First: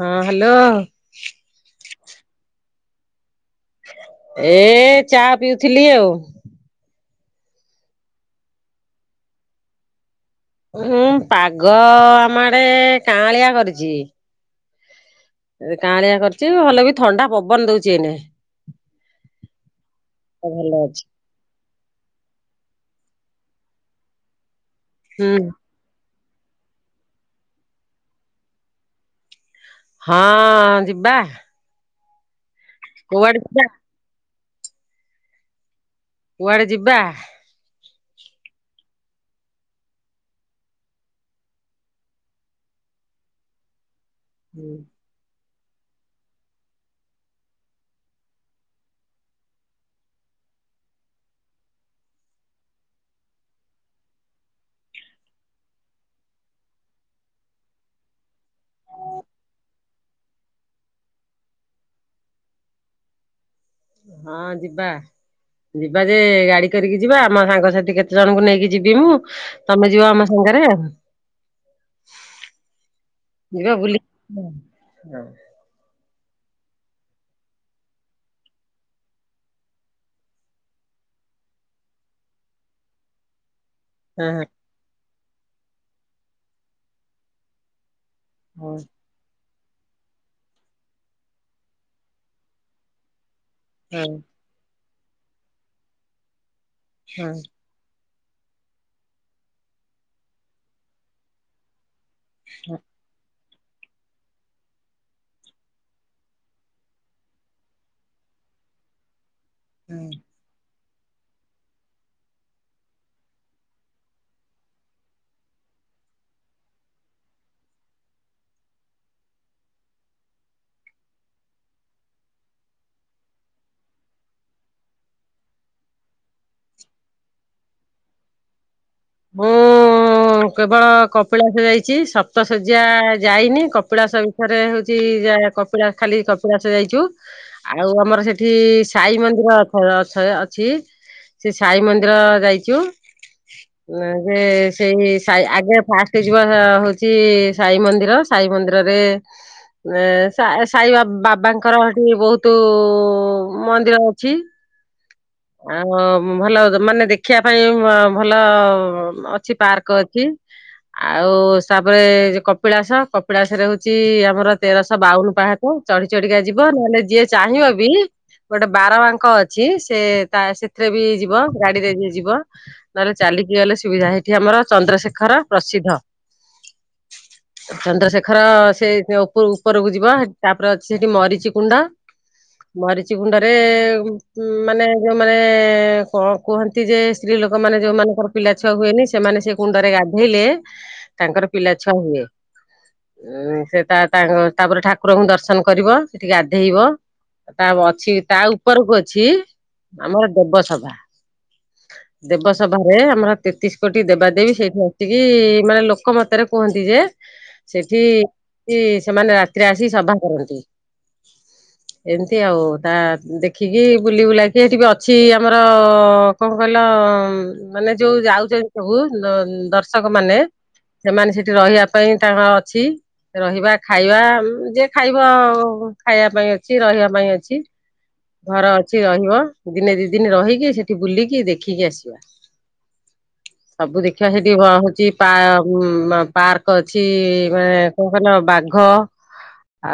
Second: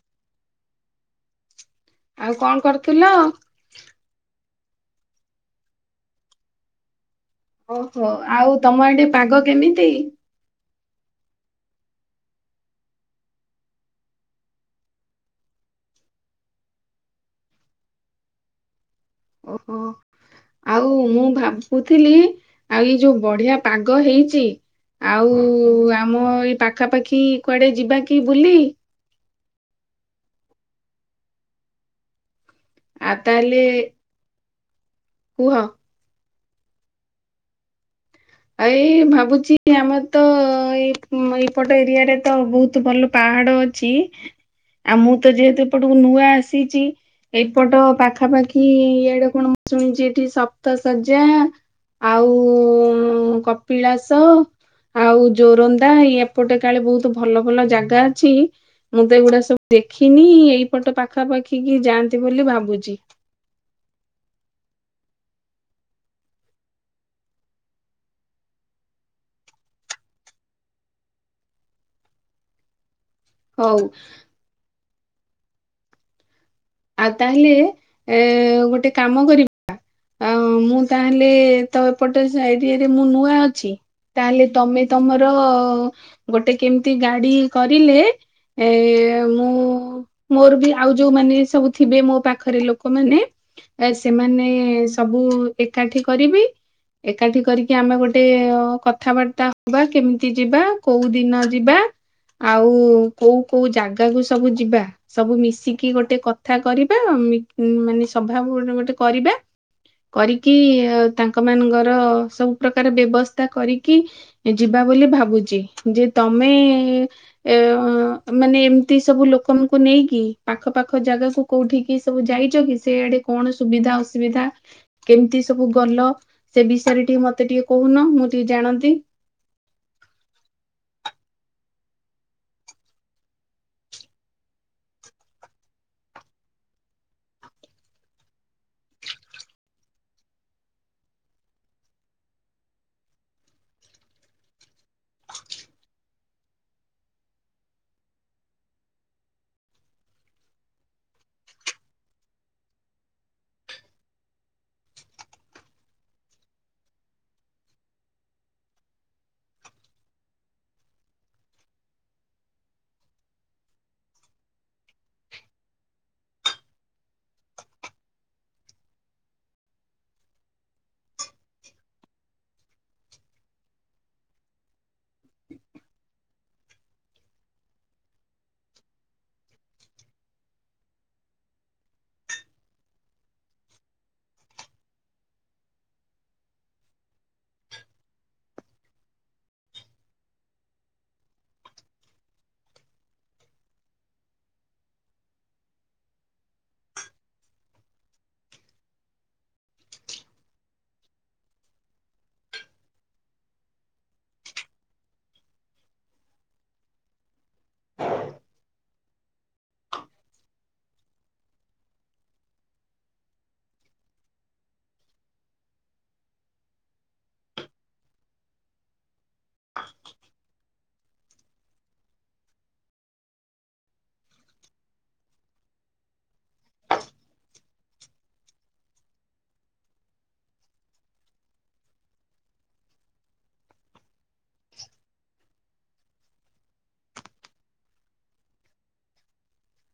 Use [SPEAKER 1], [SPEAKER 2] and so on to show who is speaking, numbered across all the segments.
[SPEAKER 1] ହଁ ହାଲୋ
[SPEAKER 2] ଆଉ କଣ କରୁଥିଲ।
[SPEAKER 1] ଏ ଚା ପିଉଥିଲି ଆଉ।
[SPEAKER 2] ଓହୋ ଆଉ ତମ ଆଡେ ପାଗ କେମିତି।
[SPEAKER 1] ହୁଁ ପାଗ ଆମ ଆଡେ କାଁଳିଆ କରିଛି। କାଁଳିଆ କରିଛି ଭଲ ବି ଥଣ୍ଡା ପବନ ଦଉଛି ଏନେ।
[SPEAKER 2] ଓହୋ ଆଉ
[SPEAKER 1] ଅଛି।
[SPEAKER 2] ମୁଁ ଭାବ ବୁଥିଲି ଆଉ ଏଇ ଯୋଉ ବଢିଆ ପାଗ ହେଇଛି।
[SPEAKER 1] ହୁଁ
[SPEAKER 2] ଆଉ ଆମ ଏଇ ପାଖାପାଖି କୁଆଡେ ଯିବା କି ବୁଲି।
[SPEAKER 1] ହଁ ଯିବା।
[SPEAKER 2] ଆ
[SPEAKER 1] କୁଆଡେ
[SPEAKER 2] ତାହଲେ।
[SPEAKER 1] ଯିବା
[SPEAKER 2] କୁହ।
[SPEAKER 1] କୁଆଡେ ଯିବା।
[SPEAKER 2] ଆ ଏଇ ଭାବୁଛି ଆମର ତ ଏଇ ଏଇପଟ ଏରିଆରେ ତ ବହୁତ ଭଲ ପାହାଡ ଅ ଛି
[SPEAKER 1] [inaudible]
[SPEAKER 2] ଆଉ ମୁଁ ତ ଯେହେତୁ ଏପଟକୁ ନୂଆ ଆସିଛି। ଏଇପଟ ପାଖାପାଖି ଇଏଡେ କଣ ମୁ ଶୁଣିଛି ଏଠି ସପ୍ତସଜା। ଆଉ ଉଁ କପିଳାସ ଆଉ ଯୋରନ୍ଦା ଏ ପଟେ କାଳେ ବହୁତ ଭଲ ଭଲ ଜାଗା ଅଛି। ମୁଁ ତ ଏଇଗୁଡା ସବୁ ଦେଖିନି ଏଇପଟ ପାଖାପାଖି କି ଯାଆନ୍ତି ବୋଲି ଭାବୁଛି।
[SPEAKER 1] ହଁ ଯିବା। ଯିବା ଯେ ଗାଡି କରିକି ଯିବା ଆମ ସାଙ୍ଗସାଥି କେତେ ଜଣଙ୍କୁ ନେଇକି ଯିବି ମୁଁ ତମେ ଯିବ ଆମ ସାଙ୍ଗରେ
[SPEAKER 2] [inaudible]
[SPEAKER 1] ଯିବା ବୁଲି
[SPEAKER 2] ଆଉ ତାହେଲେ ଏଁ ଗୋଟେ କାମ କରିବୁ ଅ ମୁଁ ତାହେଲେ ତ ଏପଟେ ସାଇଟିରେ ମୁଁ ନୂଆ ଅଛି
[SPEAKER 1] ହଁ
[SPEAKER 2] ତାହେଲେ ତମେ ତମର ଗୋଟେ କେମିତି ଗାଡି କରିଲେ ଏ
[SPEAKER 1] ହଁ
[SPEAKER 2] ମୁଁ ମୋର ବି ଆଉ ଯୋଉ ମାନେ ସବୁ ଥିବେ ମୋ ପାଖରେ ଲୋକ ମାନେ
[SPEAKER 1] ହଁ
[SPEAKER 2] ସେମାନେ ସବୁ ଏକାଠି କରିବି ଏକାଠି କରି କି ଆମେ ଗୋଟେ କଥାବାର୍ତ୍ତା ହବା କେମିତି ଯିବା କୋଉ ଦିନ ଯିବା। ଆଉ କୋଉ କୋଉ ଜାଗାକୁ ସବୁ ଯିବା। ସବୁ ମିଶିକି ଗୋଟେ କଥା କରିବା ମି ମାନେ ସଭା ଗୋଟେ କରିବା
[SPEAKER 1] [unintelligible]
[SPEAKER 2] କରିକି ତାଙ୍କ ମାନଙ୍କର ସବୁ ପ୍ରକାର ବ୍ୟବସ୍ଥା କରିକି ଯିବା ବୋଲି ଭାବୁଛି ଯେ ତମେ ଏ ଅ ମାନେ ଏମିତି ସବୁ ଲୋକଙ୍କୁ ନେଇକି ପାଖ ପାାଖ ଜାଗାକୁ କୋଉଠିିକି ସବୁ ଯାଇଛ କି ସେଆଡେ କଣ ସୁବିଧା ଅସୁବିଧା କେମିତି ସବୁ ଗଲ ସେ ବିଷୟରେ ଟିକେ ମତେ ଟିକେ କହୁନ ମୁଁ ଟିକେ ଜାଣନ୍ତି।
[SPEAKER 1] ହୁଁ ମୁଁ କେବଳ କପିଳାସ ଯାଇଛି ସପ୍ତ ଶଯ୍ୟା ଯାଇନି କପିଳାସ ଥରେ ହଉଚି ଯା କପିଳାସ ଖାଲି କପିଳାସ ଯାଇଚୁ ଆଉ ଆମର ସେଠି ସାଇ ମନ୍ଦିର ସ ଅଛି। ସେ ସାଇ ମନ୍ଦିର ଯାଇଛୁ ସେ ସେଇ ସାଇ ଆଗେ ଫାଷ୍ଟ ଯିବ ହଉଚି ସାଇ ମନ୍ଦିର ସାଇ ମନ୍ଦିରରେ ଏ ସା ସାଇ ବାବାଙ୍କର ହେଟି ବହୁତ୍ ମନ୍ଦିର ଅଛି।
[SPEAKER 2] [inaudible]
[SPEAKER 1] ଆଉ ଭଲ ମାନେ ଦେଖିବା ପାଇଁ ଭଲ ଅଛି ପାର୍କ ଅ ଛି ଆଉ ତାପରେ କପିଳାସ କପିଳାସରେ ହଉଚି ଆମର ତେରଶହ ବାଉନୁ ପାହା ଚ ଚଢି ଚଢିକା ଯିବ ନହେଲେ ଯିଏ ଚାହିଁବବି ଗୋଟେ ବାର ବାଙ୍କ ଅଛି ସେ ତା ସେଥିରେବି ଯିବ ଗାଡ଼ିରେ ଯିଏ ଯିବ ନହେଲେ ଚାଲିକି ଗଲେ ସୁବିଧା ହେଠିଆମର ଚନ୍ଦ୍ରଶେଖର ପ୍ରସିଦ୍ଧ
[SPEAKER 2] [inaudible]
[SPEAKER 1] ଚନ୍ଦ୍ରଶେଖର ସେ ଉପର ଉପରକୁ ଯିବ ହେ ତାପରେ ଅଛି ହେଟି ମରିଚି କୁଣ୍ଡ ମରିଚ କୁଣ୍ଡରେ ମାନେ ଯୋଉ ମାନେ କଁ କୁହନ୍ତିଯେ ସ୍ତ୍ରୀ ଲୋକମାନେ ଯୋଉ ମାନଙ୍କର ପିଲା ଛୁଆ ହୁଏନି ସେମାନେ ସେ କୁଣ୍ଡରେ ଗାଧେଇଲେ ତାଙ୍କର ପିଲା ଛୁଆ ହୁଏ। ଉଁ ସେତା ତା ତା ତାପରେ ଠାକୁରଙ୍କୁ ଦର୍ଶନ କରିବ ସେଠି ଗାଧେଇବ ତା ବ ଅଛି ତା ଉପରକୁ ଅଛି ଆମର ଦେବସଭା ଦେବସଭାରେ ଆମର ତେତିଶି କୋଟି ଦେବାଦେବୀ ଠି ହେଟିକି ମାନେ ଲୋକ ମତରେ କୁହନ୍ତି ଯେ ସେଠି [unintelligible] ସେମାନେ ରାତିରେ ଆସିକି ସଭା କରନ୍ତି।
[SPEAKER 2] [inaudible]
[SPEAKER 1] ଏମିତି ଆଉ ତା ଦେଖିକି ବୁଲି ବୁଲାକି ସେଠିବି ଅଛି ଆମର କଁ କହିଲ ମାନେ ଯୋଉ ଯାଉଚନ୍ତି ସବୁ ଦର୍ଶକ ମାନେ ସେମାନେ ସେଠି ରହିବା ପାଇଁ ତାଙ୍କର ଅଛି ରହିବା ଖାଇବା ଯିଏ ଖାଇବ ଖାଇବା ପାଇଁ ଅଛି ରହିବା ପାଇଁ ଅଛି। ଘର ଅଛି ରହିବ ଦିନେ ଦି ଦିନି ରହିକି ସେଠି ବୁଲିକି ଦେଖିକି ଆସିବା। ସବୁ ଦେଖିବା ସେଇଠି ପା ହଉଚି ଉମ୍ ପାର୍କ ଅଛି ମାନେ କଁ କହିଲ ବାଘ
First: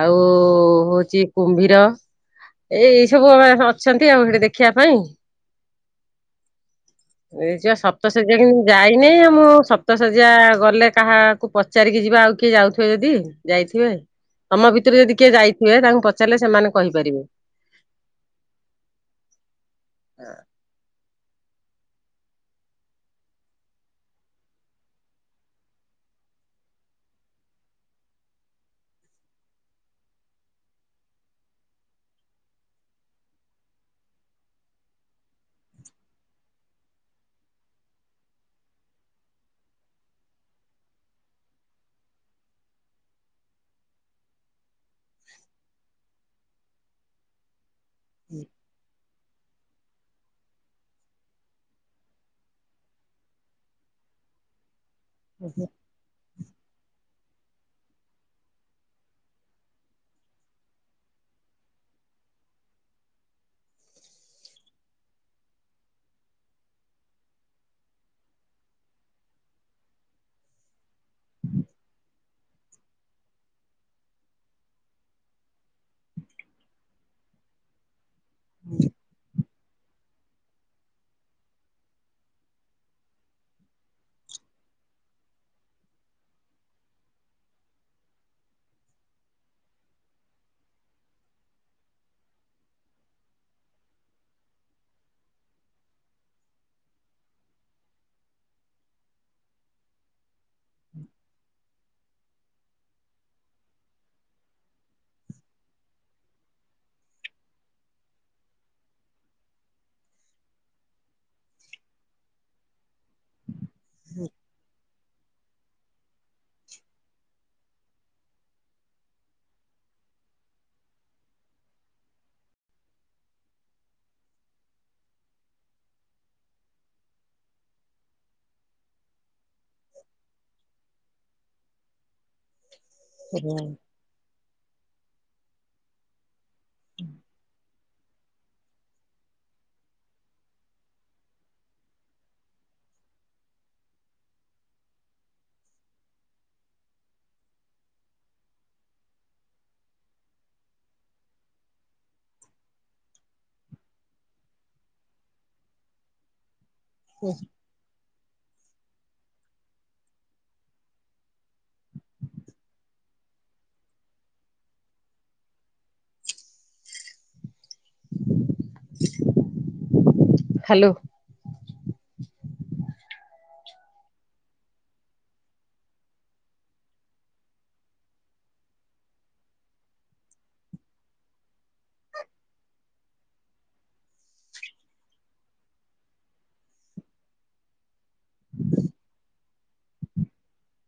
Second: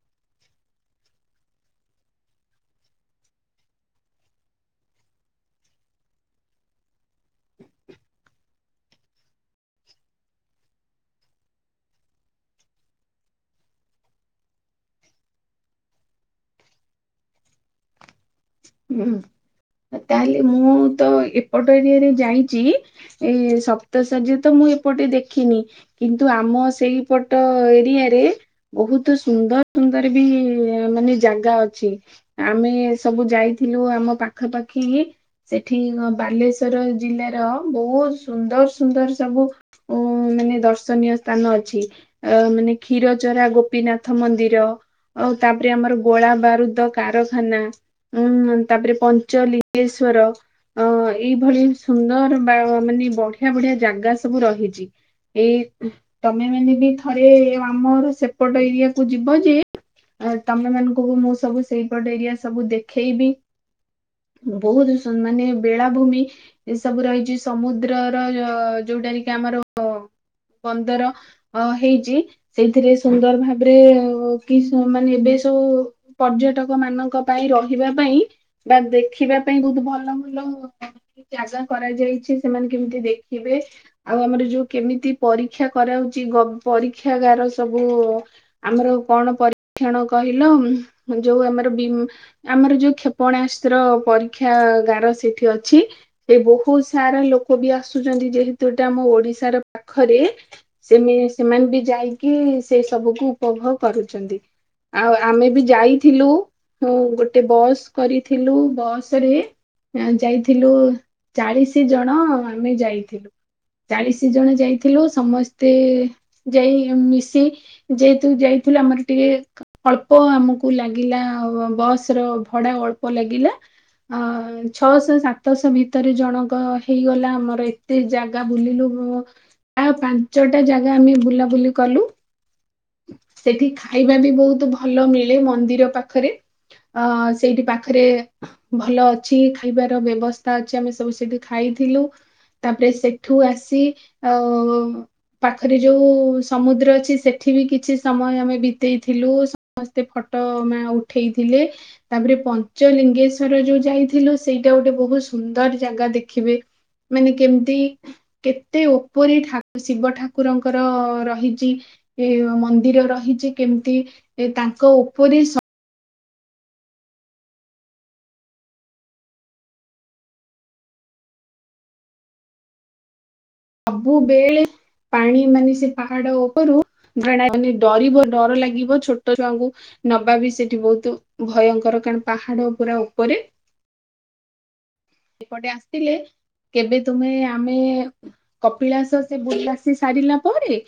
[SPEAKER 1] ଆଉ ହଉଚି କୁମ୍ଭୀର ଏଇ ଏଇ ସବୁ ଆମ ଅଛନ୍ତି ଆଉ ସେଠି ଦେଖିବା ପାଇଁ ଏଇ ଯିଅ ସପ୍ତ [unintelligible] ମୁଁ ଯାଇ ଏ ନାଇ ଆମ ସପତଶଯ୍ୟା ଗଲେ କାହାକୁ ପଚାରିକି ଯିବା ଆଉ କିଏ ଯାଉଥିବେ ଯଦି ଯାଇଥିବେ ତମ ଭିତରୁ ଯଦି କିଏ ଯାଇଥିବେ ତାଙ୍କୁ ପଚାରିଲେ ସେମାନେ କହିପାରିବେ।
[SPEAKER 2] ହୁଁ ତାହେଲେ ମୁଁତ ଏପଟ ଏରିଆରେ ଯାଇଚି ଏଇ ସପ୍ତସଯ୍ୟତ ମୁଁ ଏପଟେ ଦେଖିନି। କିନ୍ତୁ ଆମ ସେଇପଟ ଏରିଆରେ ବହୁତ୍ ସୁନ୍ଦର ସୁନ୍ଦରବି ମାନେ ଜାଗା ଅଛି ଆମେ ସବୁ ଯାଇଥିଲୁ ଆମ ପାଖା ପାାଖି ସେଠି ବାଲେଶ୍ଵର ଜିଲ୍ଲାର ବହୁତ୍ ସୁନ୍ଦର ସୁନ୍ଦର ସବୁ ଓ ମାନେ ଦର୍ଶନୀୟ ସ୍ଥାନ ଅଛି। ଅ ମାନେ କ୍ଷୀର ଚରା ଗୋପୀନାଥ ମନ୍ଦିର ଆଉ ତାପରେ ଆମର ଗୋଳା ବାରୁଦ କାରଖାନା ଉୁଁ ତାପରେ ପଞ୍ଚଲିଙ୍ଗେଶ୍ଵର ଅ ଏଇଭଳି ସୁନ୍ଦର ବା ମାନେ ବଢିଆ ବଢିଆ ଜାଗା ସବୁ ରହିଛି। ଏଇ ତମେ ମାନେ ବି ଥରେ ଆମର ସେପଟ ଏରିଆକୁୁ ଯିବ ଯେ ଅ ତମେ ମାନଙ୍କୁ ମୁଁ ସବୁ ସେଇପଟେ ଏରିଆ ସବୁ ଦେଖେଇବି! ବହୁତ ସୁ ମାନେ ବେଳାଭୂମି ଏ ସବୁ ରହିଛି ସମୁଦ୍ରର ଅ ଯୋଉଟା କି ଆମର ବନ୍ଦର ଅ ହେଇଛି ସେଇଥିରେ ସୁନ୍ଦର ଭାବରେ କି ସ ମାନେ ଏବେ ସବୁ ପର୍ଯ୍ୟଟକ ମାନଙ୍କ ପାଇଁ ରହିବା ପାଇଁ ବା ଦେଖିବା ପାଇଁ ବହୁତ ଭଲ ଭଲ [unintelligible] ଜାଗା କରାଯାଇଛି, ସେମାନେ କେମିତି ଦେଖିବେ! ଆଉ ଆମର ଯୋଉ କେମିତି ପରୀକ୍ଷା କରାହଉଛି ଗ ପରୀକ୍ଷା ଗାର ସବୁ ଆମର କଣ ପରୀକ୍ଷଣ କହିଲ? ଯୋଉ ଆମର ବି ଆମର ଯୋଉ କ୍ଷେପଣାସ୍ତ୍ର ପରୀକ୍ଷା ଗାର ସେଠି ଅଛି! ଏ ବହୁତ ସାରା ଲୋକ ବି ଆସୁଛନ୍ତି ଯେହେତୁ ଏଇଟା ଆମ ଓଡିଶାର ପାଖରେ! [unintelligible] ସେମାନେ ବି ଯାଇକି ସେ ସବୁକୁ ଉପଭୋଗ କରୁଛନ୍ତି। ଆଉ ଆମେ ବି ଯାଇଥିଲୁ ହୁଁ ଗୋ ଟେ ବସ କରିଥିଲୁ ବସ ରେ ଏଁ ଯାଇଥିଲୁ ଚାଳିଶି ଜଣ ଆମେ ଯାଇଥିଲୁ, ଚାଳିଶି ଜଣ ଯାଇ ଥିଲୁ ସମସ୍ତେ ଯାଇ ମିଶି ଯେହେତୁ ଯାଇଥିଲୁ ଆମର ଟିକେ ଅଳ୍ପ ଆମକୁ ଲାଗିଲା ବସ ର ଭଡା ଅଳ୍ପ ଲାଗିଲା! ଅଁ ଛଅଶହ ସାତଶହ ଭିତରେ ଜଣଙ୍କ ହେଇଗଲା ଆମର ଏ ତେ ଜାଗା ବୁଲିଲୁ [unintelligible] ଆଉ ପାଞ୍ଚଟା ଜାଗା ଆମେ ବୁଲାବୁଲି କଲୁ! ସେଠି ଖାଇବା ବି ବହୁତ ଭଲ ମିଳେ ମନ୍ଦିର ପାଖରେ! ଅ ସେଇଠି ପାଖରେ ଭଲ ଅଛି ଖାଇବାର ବ୍ୟବସ୍ଥା ଅଛି ଆମେ ସବୁ ସେଠି ଖାଇଥିଲୁ। ତାପରେ ସେଠୁ ଆସି ଅ [unintelligible] ପାଖରେ ଯୋଉ ସମୁଦ୍ର ଅଛି ସେ ଠି ବି କିଛି ସମୟ ଆମେ ବିତେଇଥିଲୁ ସମସ୍ତେ ଫଟୋ ମାଁ ଉଠେଇଥିଲେ। ତାପରେ ପଞ୍ଚଲିଙ୍ଗେଶ୍ୱର ଯୋଉ ଯାଇଥିଲୁ ସେଇଟା ଗୋଟେ ବହୁ ସୁନ୍ଦର ଜାଗା ଦେଖିବେ। ମାନେ କେମିତି କେତେ ଉପରେ ଠା ଶିବ ଠାକୁରଙ୍କର ରହିଛି ଏ ମନ୍ଦିର ରହିଛି କେମିତି ଏ ତାଙ୍କ ଉପରେ ସ
[SPEAKER 1] ହାଲୋ!
[SPEAKER 2] [unintelligible] ବେଳେ ପାଣି ମାନେ ସେ ପାହାଡ ଉପରୁ [unintelligible] ଡରିବ ଡର ଲାଗିବ ଛୋଟ ଛୁଆଙ୍କୁ ନବା ବି ସେଠି ବହୁତ ଭୟଙ୍କର କାରଣ ପାହାଡ ପୁରା ଉପରେ! ଏପଟେ ଆସିଲେ କେବେ ତୁମେ ଆମେ କପିଳାସ ସେ ବୁଲା ଆସି ସାରିଲା ପରେ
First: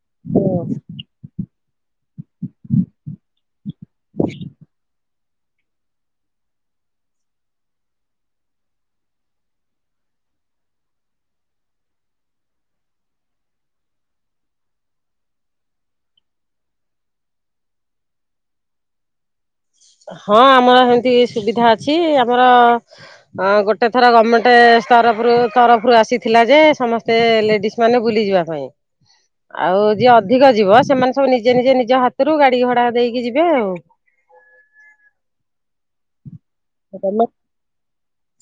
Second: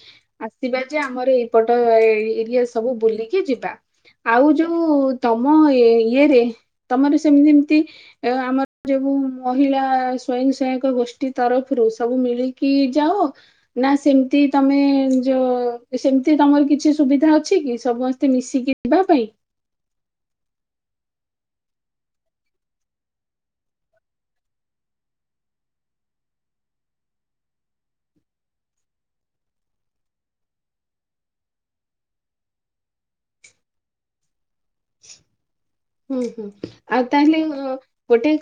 [SPEAKER 2] ଆସିବା ଯେ ଆମର ଏଇପଟ ଏ ଏରିଆ ସବୁ ବୁଲିକି ଯିବା। ଆଉ ଯୋଉ ତମ ଏ ଇଏରେ ତମର ସେମ ଯେମିତି ଅ ଆମ [unintelligible] ମହିଳା ସ୍ଵୟଂ ସହାୟକ ଗୋଷ୍ଠୀ ତରଫରୁ ସବୁ ମିଳିକି ଯାଅ! ନା ସେମତି ତମେ ଯୋଉ ସେମିତି ତମର କିଛି ସୁବିଧା ଅଛି କି ସମସ୍ତେ ମିଶିକି ଯିବା ପାଇଁ?
[SPEAKER 1] ହଁ ଆମର ହେନ୍ତି ସୁବିଧା ଅଛି ଆମର ହଁ ଗୋଟେ ଥର ଗମେଣ୍ଟ ସ୍ତରଫରୁ ତରଫରୁ ଆସିଥିଲା ଯେ ସମସ୍ତେ ଲେଡିଜ ମାନେ ବୁଲିଯିବା ପାଇଁ। ଆଉ ଯିଏ ଅଧିକ ଯିବ ସେମାନେ ସବୁ ନିଜେ ନିଜେ ନିଜ ହାତରୁ ଗାଡି ଘଡା ଦେଇକି ଯିବେ ଆଉ।
[SPEAKER 2] [inaudible] ହୁଁ ହୁଁ ଆଉ
[SPEAKER 1] ହୁଁ
[SPEAKER 2] ତାହେଲେ ଗୋଟେ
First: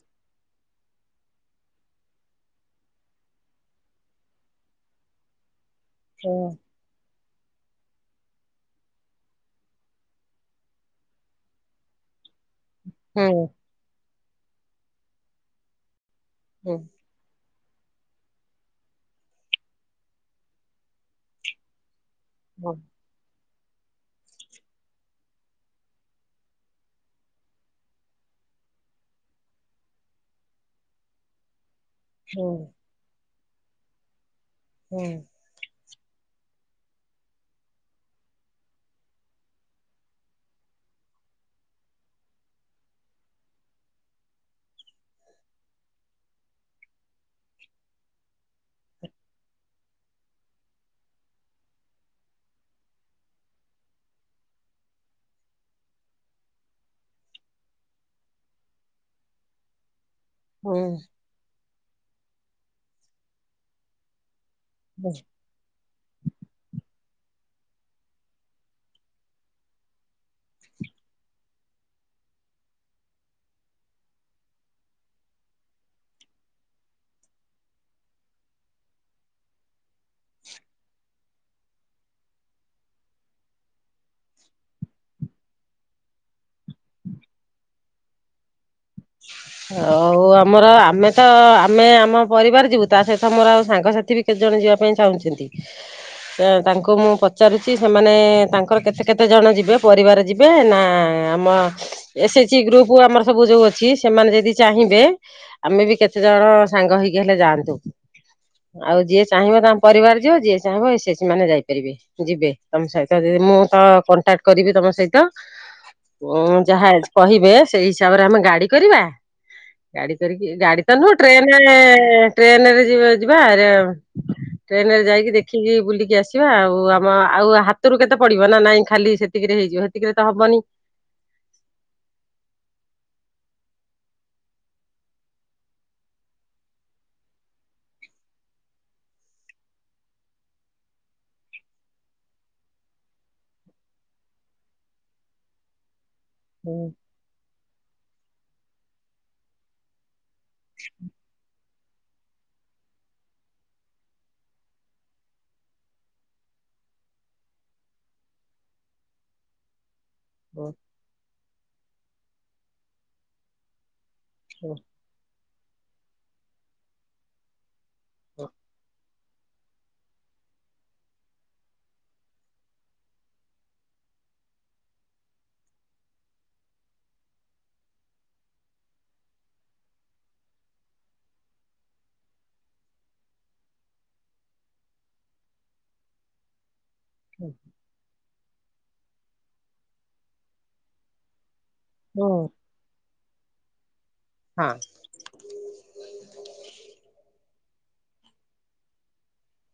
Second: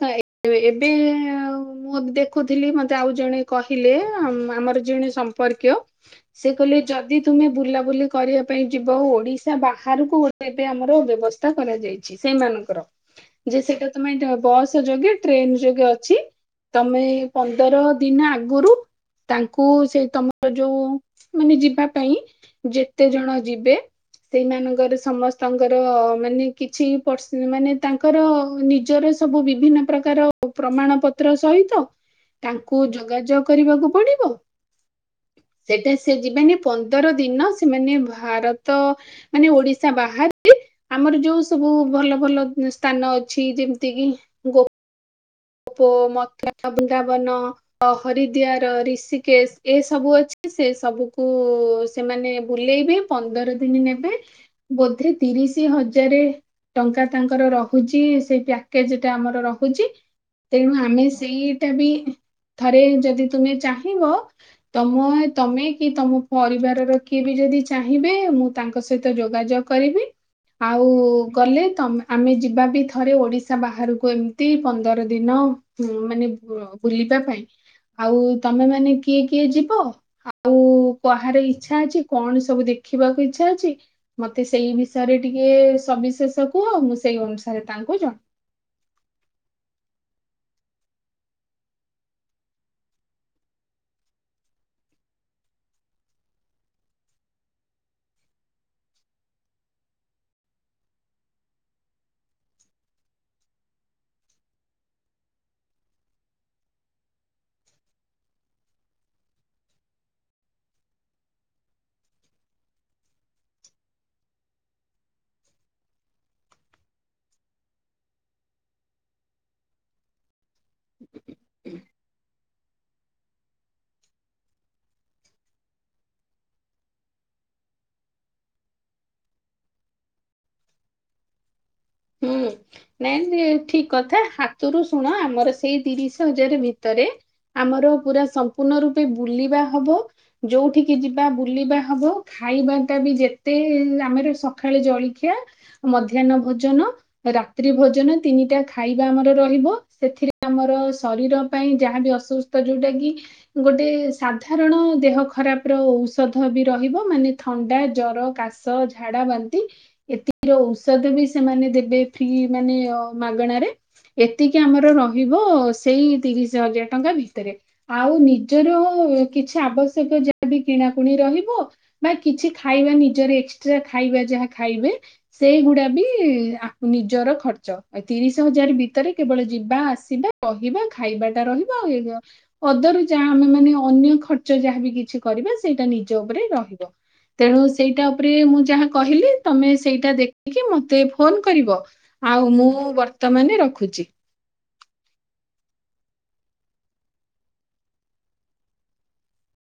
[SPEAKER 2] ଏବେ ଆଉ ମୁଁ ଦେଖୁଥିଲି ମତେ ଆଉ ଜଣେ କହିଲେ ଆମର ଜଣେ ସମ୍ପର୍କୀୟ
[SPEAKER 1] ହୁଁ
[SPEAKER 2] ସେ କହିଲେ ଯଦି ତୁମେ ବୁଲାବୁଲି କରିବା ପାଇଁ ଯିବ ଓଡିଶା ବାହାରକୁ ଏବେ ଆମର ବ୍ୟବସ୍ଥା କରାଯାଇଛି। ସେଇ ମାନଙ୍କର
[SPEAKER 1] ହଁ।
[SPEAKER 2] ସେଇଟା ତମେ ଏ ବସ ଯୋଗେ ଟ୍ରେନ ଯୋଗେ ଅଛି
[SPEAKER 1] ହୁଁ
[SPEAKER 2] ତମେ ପନ୍ଦର ଦିନ ଆଗରୁ ତାଙ୍କୁ ସେ ତମର ଯୋଉ ମାନେ ଯିବା ପାଇଁ
[SPEAKER 1] ହୁଁ
[SPEAKER 2] ଯେତେ ଜଣ ଯିବେ ସେଇମାନଙ୍କର ସମସ୍ତଙ୍କର ମାନେ କି ଛି ପ ମାନେ ତାଙ୍କର ନିଜର ସବୁ ବିଭିନ୍ନ ପ୍ରକାର ପ୍ରମାଣପତ୍ର ସହିତ
[SPEAKER 1] ହୁଁ
[SPEAKER 2] ତାଙ୍କୁ ଯୋଗାଯୋଗ କରିବାକୁ ପଡିବ।
[SPEAKER 1] ହୁଁ।
[SPEAKER 2] ସେଟା ସେ ଯିବାନି ପନ୍ଦର ଦିନ ସେମାନେ ଭାରତ ମାନେ ଓଡିଶା ବାହାରେ ଆମର ଯୋଉ ସବୁ ଭଲ ଭଲ ସ୍ଥାନ ଅଛି ଯେମିତି କିି ଗୋ ପ ମ ବୃନ୍ଦାବନ। ହରିଦିଆର ଋଷିକେଶ ଏସବୁ ଅଛି ସେ ସବୁକୁ ସେମାନେ ବୁଲେଇବେ ପନ୍ଦର ଦିନ ନେବେ ବୋଧେ ତିରିଶ ହଜାର। ଟଙ୍କା ତାଙ୍କର ରହୁଛି ସେଇ ପ୍ୟାକେଜ ଟା ଆମର ରହୁଛି। ତେଣୁ
[SPEAKER 1] ହୁଁ।
[SPEAKER 2] ଆମେ ସେଇଟା ବି ଥରେ ଯଦି ତୁମେ ଚାହିଁବ ତମ ତମେ କି ତମ ପରିବାରର କିଏ ବି ଯଦି ଚାହିଁବେ ମୁଁ ତାଙ୍କ ସହିତ ଯୋଗାଯୋଗ କରିବି। ଆଉ ଗଲେ ତମେ ଆମେ ଯିବା ବି ଥରେ ଓଡିଶା ବାହାରକୁ ଏମତି ପନ୍ଦର ଦ ଦିନ ମାନେ ବୁଲିବା ପାଇଁ ଆଉ ତମେ ମାନେ କିଏ କିଏ ଯିବ ଆଉ କୁ ହାର ଇଚ୍ଛା ଅଛି କଣ ସବୁ ଦେଖିବାକୁ ଇଚ୍ଛା ଅଛି ମତେ ସେଇ ବିଷୟରେ ଟିକେ ସବିଶେଷ କୁହ ଆଉ ମୁଁ ସେଇ ଅନୁସାରେ ତାଙ୍କୁ ଜଣ [inaudible]
[SPEAKER 1] ହଉ ଆମର ଆମେ ତ ଆମେ ଆମ ପରିବାର ଯିବୁ ତା ସହିତ ମୋର ଆଉ ସାଙ୍ଗସାଥି ବି କେତେ ଜଣ ଯିବା ପାଇଁ ଚାହୁଁଛନ୍ତି।
[SPEAKER 2] [inaudible]
[SPEAKER 1] ତାଙ୍କୁ ମୁଁ ପଚାରୁଛି ସେମାନେ ତାଙ୍କର କେତେ କେତେଜଣ ଯିବେ ପରିବାର ଯି ବେ ନା ଆମ ଏସ ଏଚି ଗ୍ରୁପ ଆମର ସବୁ ଯୋଉ ଅ ଛି ସେମାନେ ଯଦି ଚାହିଁବେ ଆମେ ବି କେତେ ଜଣ ସାଙ୍ଗ ହେଇକି ହେଲେ ଯାଆନ୍ତୁ। ଆଉ ଯିଏ ଚାହିଁବ ତାଙ୍କ ପରିବାର ଯିବ ଯିଏ ଚାହିଁବ ଏସ୍ ଏସ୍ ସି ମାନେ ଯାଇପାରିବେ। ଯିବେ ତମ ସହିତ ଯଦି ମୁଁ ତ କଣ୍ଟାକ୍ଟ କରିବି ତମ ସହିତ। ଉଁ ଯାହା କହିବେ ସେଇ ହିସାବରେ ଆମେ ଗାଡି କରିବା। ଗାଡି କରିକି ଗାଡି ତ ନୁହଁ ଟ୍ରେନ ଟ୍ରେନରେ ଯି ଯିବା ଆରେ ଟ୍ରେନ ରେ ଯାଇକି ଦେଖିକି ବୁଲିକି ଆସିବା ଆଉ ଆମ ଆଉ ହାତରୁ କେତେ ପଡିବ ନା ନାଇଁ ଖାଲି ସେତିକିରେ ହେଇଯିବ। ସେତିକିରେ ତ ହବନି।
[SPEAKER 2] ହୁଁ। ନାଇଁ ଠିକ କଥା ହାତରୁ ଶୁଣ ଆମର ସେଇ ତିରିଶ ହଜାର ଭିତରେ ଆମର ପୁରା ସମ୍ପୂର୍ଣ୍ଣ ରୂପେ ବୁଲିବା ହବ। ଯୋଉଠିକି ଯିବା ବୁଲିବା ହବ ଖାଇବା ଟା ବି ଯେତେ ଆମର ସ କାଳେ ଜଳଖିଆ ମଧ୍ୟାହ୍ନ
[SPEAKER 1] ହୁଁ
[SPEAKER 2] ଭୋଜନ ରାତ୍ରି ଭୋଜନ ତିନିଟା ଖାଇବା ଆମର ରହିବ ସେଥିରେ ଆମର ଶରୀର ପାଇଁ ଯାହାବି ଅସୁସ୍ଥ ଯୋଉଟା କି ଗୋଟେ ସାଧାରଣ ଦେହ ଖରାପର ଔଷଧ ବି ରହିବ ମାନେ ଥଣ୍ଡା ଜର କାଶ ଝାଡା ବାନ୍ତି ଏତିକି ର
[SPEAKER 1] ହୁଁ
[SPEAKER 2] ଔଷଧ ବି ସେମାନେ ଦେବେ ଫ୍ରି ମାନେ ମାଗଣାରେ। ଏତିକି
[SPEAKER 1] ହୁଁ
[SPEAKER 2] ଆମର ରହିବ ସେଇ ତିରିଶ ହଜାର ଟଙ୍କା ଭିତରେ। ଆଉ
[SPEAKER 1] ହୁଁ।
[SPEAKER 2] ନିଜର କିଛି ଆବଶ୍ୟକ ଯାହା ବି କିଣାକୁଣି ରହିବ। ବା କିଛି ଖାଇବା ନିଜର ଏକ୍ସଟ୍ରା ଖାଇବା ଯାହା ଖାଇବେ ସେଇଗୁଡା ବି ଆ ନିଜର ଖର୍ଚ୍ଚ ତିରିଶ ହଜାର ଭିତରେ କେବଳ ଯିବା ଆସିବା କହିବା। ଖାଇବା ଟା ରହିବ ଆଉ ପଦରୁ ଯାହା ଆମେ ମାନେ ଅନ୍ୟ ଖର୍ଚ୍ଚ ଯାହାବ କିଛି କରିବା ସେଇଟା ନିଜ ଉପରେ ରହିବ। ତେଣୁ ସେଇଟା ଉପରେ ମୁଁ ଯାହା କହିଲି ତମେ ସେଇଟା ଦେଖିକି ମତେ ଫୋନ କରିବ?
[SPEAKER 1] ହୁଁ,
[SPEAKER 2] ଆଉ ମୁଁ ବର୍ତ୍ତମାନ ରଖୁଛି।
[SPEAKER 1] ହଁ।